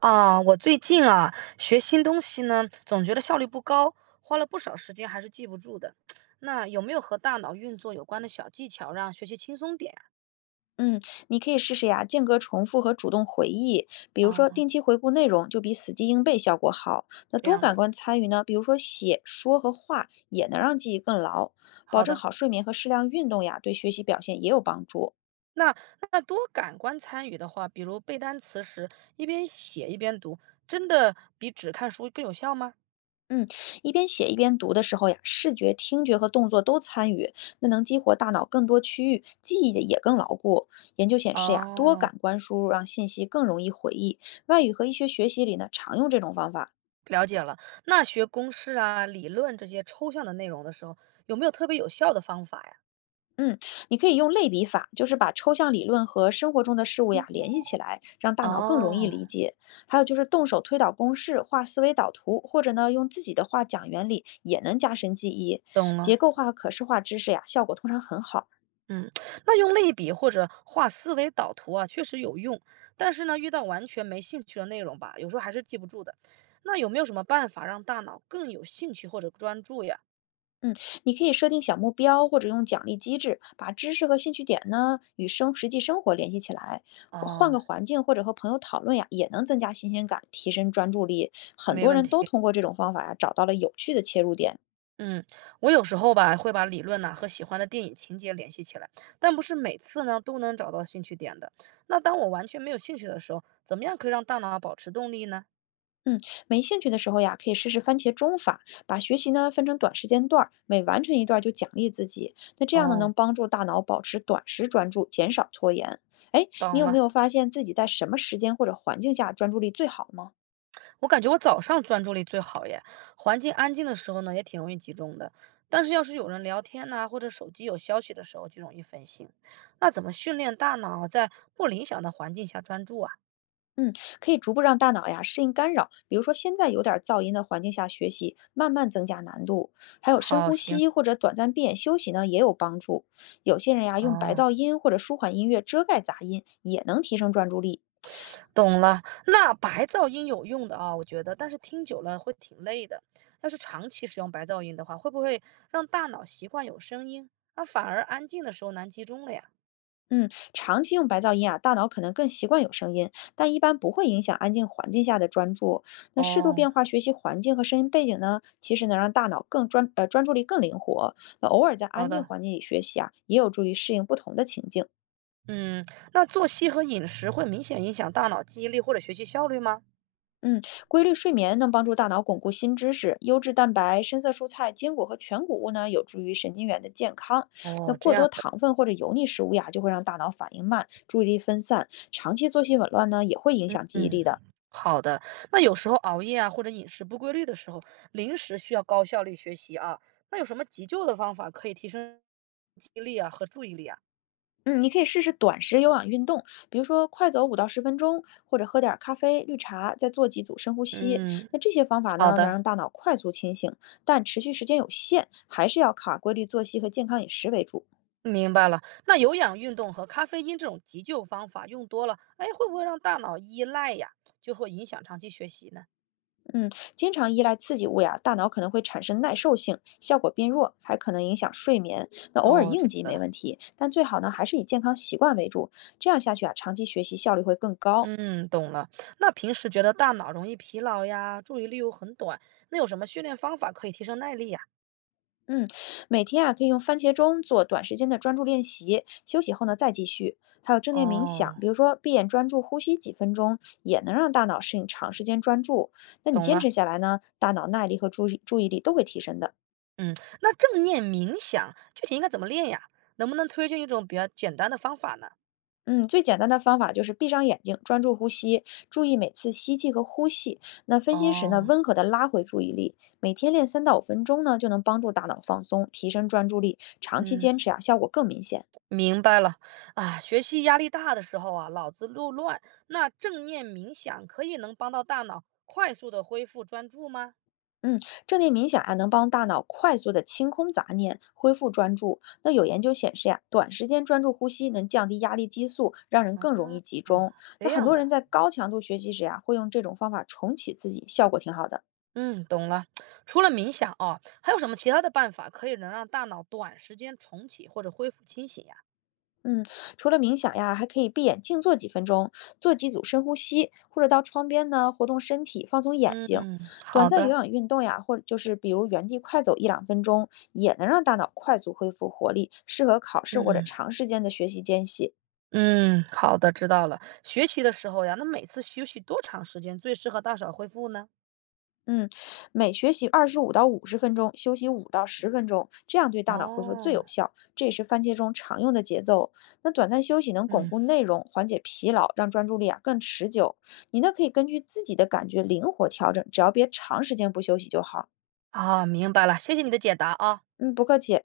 啊，我最近啊，学新东西呢，总觉得效率不高，花了不少时间还是记不住的。那有没有和大脑运作有关的小技巧，让学习轻松点嗯，你可以试试呀，间隔重复和主动回忆，比如啊？说啊定期回顾内容，就比死记硬背效果好。那这多样感的，官参与呢，比如说写、说和画，也能让记忆更牢。保好证的。好睡眠和适量运动呀，对学习表现也有帮助。那多感官参与的话，比如背单词时，一边写一边读，真的比只看书更有效吗？嗯，一边写一边读的时候呀，视觉、听觉和动作都参与，那能激活大脑更多区域，记忆也更牢固。研究显示呀，多哦，感官输入让信息更容易回忆。外语和医学学习里呢，常用这种方法。了解了。那学公式啊、理论这些抽象的内容的时候，有没有特别有效的方法呀？嗯，你可以用类比法，就是把抽象理论和生活中的事物呀联系起来，让大脑更容易哦，理解。还有就是动手推导公式、画思维导图，或者呢用自己的话讲原理，也能加深记忆。懂结了。构化、可视化知识呀，效果通常很好。嗯，那用类比或者画思维导图啊，确实有用。但是呢，遇到完全没兴趣的内容吧，有时候还是记不住的。那有没有什么办法让大脑更有兴趣或者专注呀？嗯，你可以设定小目标，或者用奖励机制，把知识和兴趣点呢与实际生活联系起来。或换哦，个环境或者和朋友讨论呀，也能增加新鲜感，提升专注力。很没多问人都题。通过这种方法呀，找到了有趣的切入点。嗯，我有时候吧会把理论呐、和喜欢的电影情节联系起来，但不是每次呢都能找到兴趣点的。那当我完全没有兴趣的时候，怎么样可以让大脑保持动力呢？嗯，没兴趣的时候呀，可以试试番茄钟法，把学习呢分成短时间段儿，每完成一段儿就奖励自己。那这样呢，哦，能帮助大脑保持短时专注，减少拖延。哎，你懂有没了。有发现自己在什么时间或者环境下专注力最好吗？我感觉我早上专注力最好耶，环境安静的时候呢，也挺容易集中的。但是要是有人聊天呐、或者手机有消息的时候，就容易分心。那怎么训练大脑在不理想的环境下专注啊？嗯，可以逐步让大脑呀适应干扰，比如说现在有点儿噪音的环境下学习，慢慢增加难度。还有深好，呼行，吸或者短暂闭眼休息呢，也有帮助。有些人呀用白哦，噪音或者舒缓音乐遮盖杂音，也能提升专注力。懂了。那白噪音有用的啊，我觉得，但是听久了会挺累的。要是长期使用白噪音的话，会不会让大脑习惯有声音，那反而安静的时候难集中了呀？嗯，长期用白噪音啊，大脑可能更习惯有声音，但一般不会影响安静环境下的专注。那适度哦，变化学习环境和声音背景呢，其实能让大脑专注力更灵活。那偶尔在好安静的。环境里学习啊，也有助于适应不同的情境。嗯，那作息和饮食会明显影响大脑记忆力或者学习效率吗？嗯，规律睡眠能帮助大脑巩固新知识，优质蛋白、深色蔬菜、坚果和全谷物呢，有助于神经元的健康。那哦，这过样多的，糖分或者油腻食物呀，就会让大脑反应慢，注意力分散。长期作息紊乱呢，也会影响记忆嗯，力的。好的。那有时候熬夜啊，或者饮食不规律的时候，临时需要高效率学习啊，那有什么急救的方法可以提升记忆力啊和注意力啊？嗯，你可以试试短时有氧运动，比如说快走五到十分钟，或者喝点儿咖啡、绿茶，再做几组深呼吸。嗯，那这些方法好呢，能的，让大脑快速清醒，但持续时间有限，还是要靠规律作息和健康饮食为主。明白了。那有氧运动和咖啡因这种急救方法用多了，哎，会不会让大脑依赖呀？就会影响长期学习呢？嗯，经常依赖刺激物呀，大脑可能会产生耐受性，效果变弱，还可能影响睡眠。那偶尔哦，应这急没个。问题，但最好呢，还是以健康习惯为主。这样下去啊，长期学习效率会更高。嗯，懂了。那平时觉得大脑容易疲劳呀，注意力又很短，那有什么训练方法可以提升耐力呀？嗯，每天啊可以用番茄钟做短时间的专注练习，休息后呢再继续。还有正念冥想，哦，比如说闭眼专注呼吸几分钟，也能让大脑适应长时间专注。那你懂坚了。持下来呢，大脑耐力和注意力都会提升的。嗯，那正念冥想具体应该怎么练呀？能不能推荐一种比较简单的方法呢？嗯，最简单的方法就是闭上眼睛，专注呼吸，注意每次吸气和呼气。那分心时呢，哦，温和的拉回注意力。每天练3到5分钟呢，就能帮助大脑放松，提升专注力。长期嗯，坚持啊，效果更明显。明白了。啊，学习压力大的时候啊，脑子又乱，那正念冥想可以能帮到大脑快速的恢复专注吗？嗯，正念冥想呀，能帮大脑快速的清空杂念，恢复专注。那有研究显示呀、短时间专注呼吸能降低压力激素，让人更容易集嗯，中。这那很样多人的。在高强度学习时呀、会用这种方法重启自己，效果挺好的。嗯，懂了。除了冥想啊，还有什么其他的办法可以能让大脑短时间重启或者恢复清醒呀？嗯，除了冥想呀，还可以闭眼静坐几分钟，做几组深呼吸，或者到窗边呢活动身体，放松眼睛。嗯，短好暂有的，氧运动呀，或者就是比如原地快走一两分钟，也能让大脑快速恢复活力，适合考试或者嗯长时间的学习间隙。嗯，好的，知道了。学习的时候呀，那每次休息多长时间最适合大脑恢复呢？嗯，每学习25到50分钟，休息五到十分钟，这样对大脑恢复最哦，有效。这也是番茄钟常用的节奏。那短暂休息能巩嗯，固内容，缓解疲劳，让专注力啊更持久。你呢可以根据自己的感觉灵活调整，只要别长时间不休息就好。啊，明白了，谢谢你的解答啊。嗯，不客气。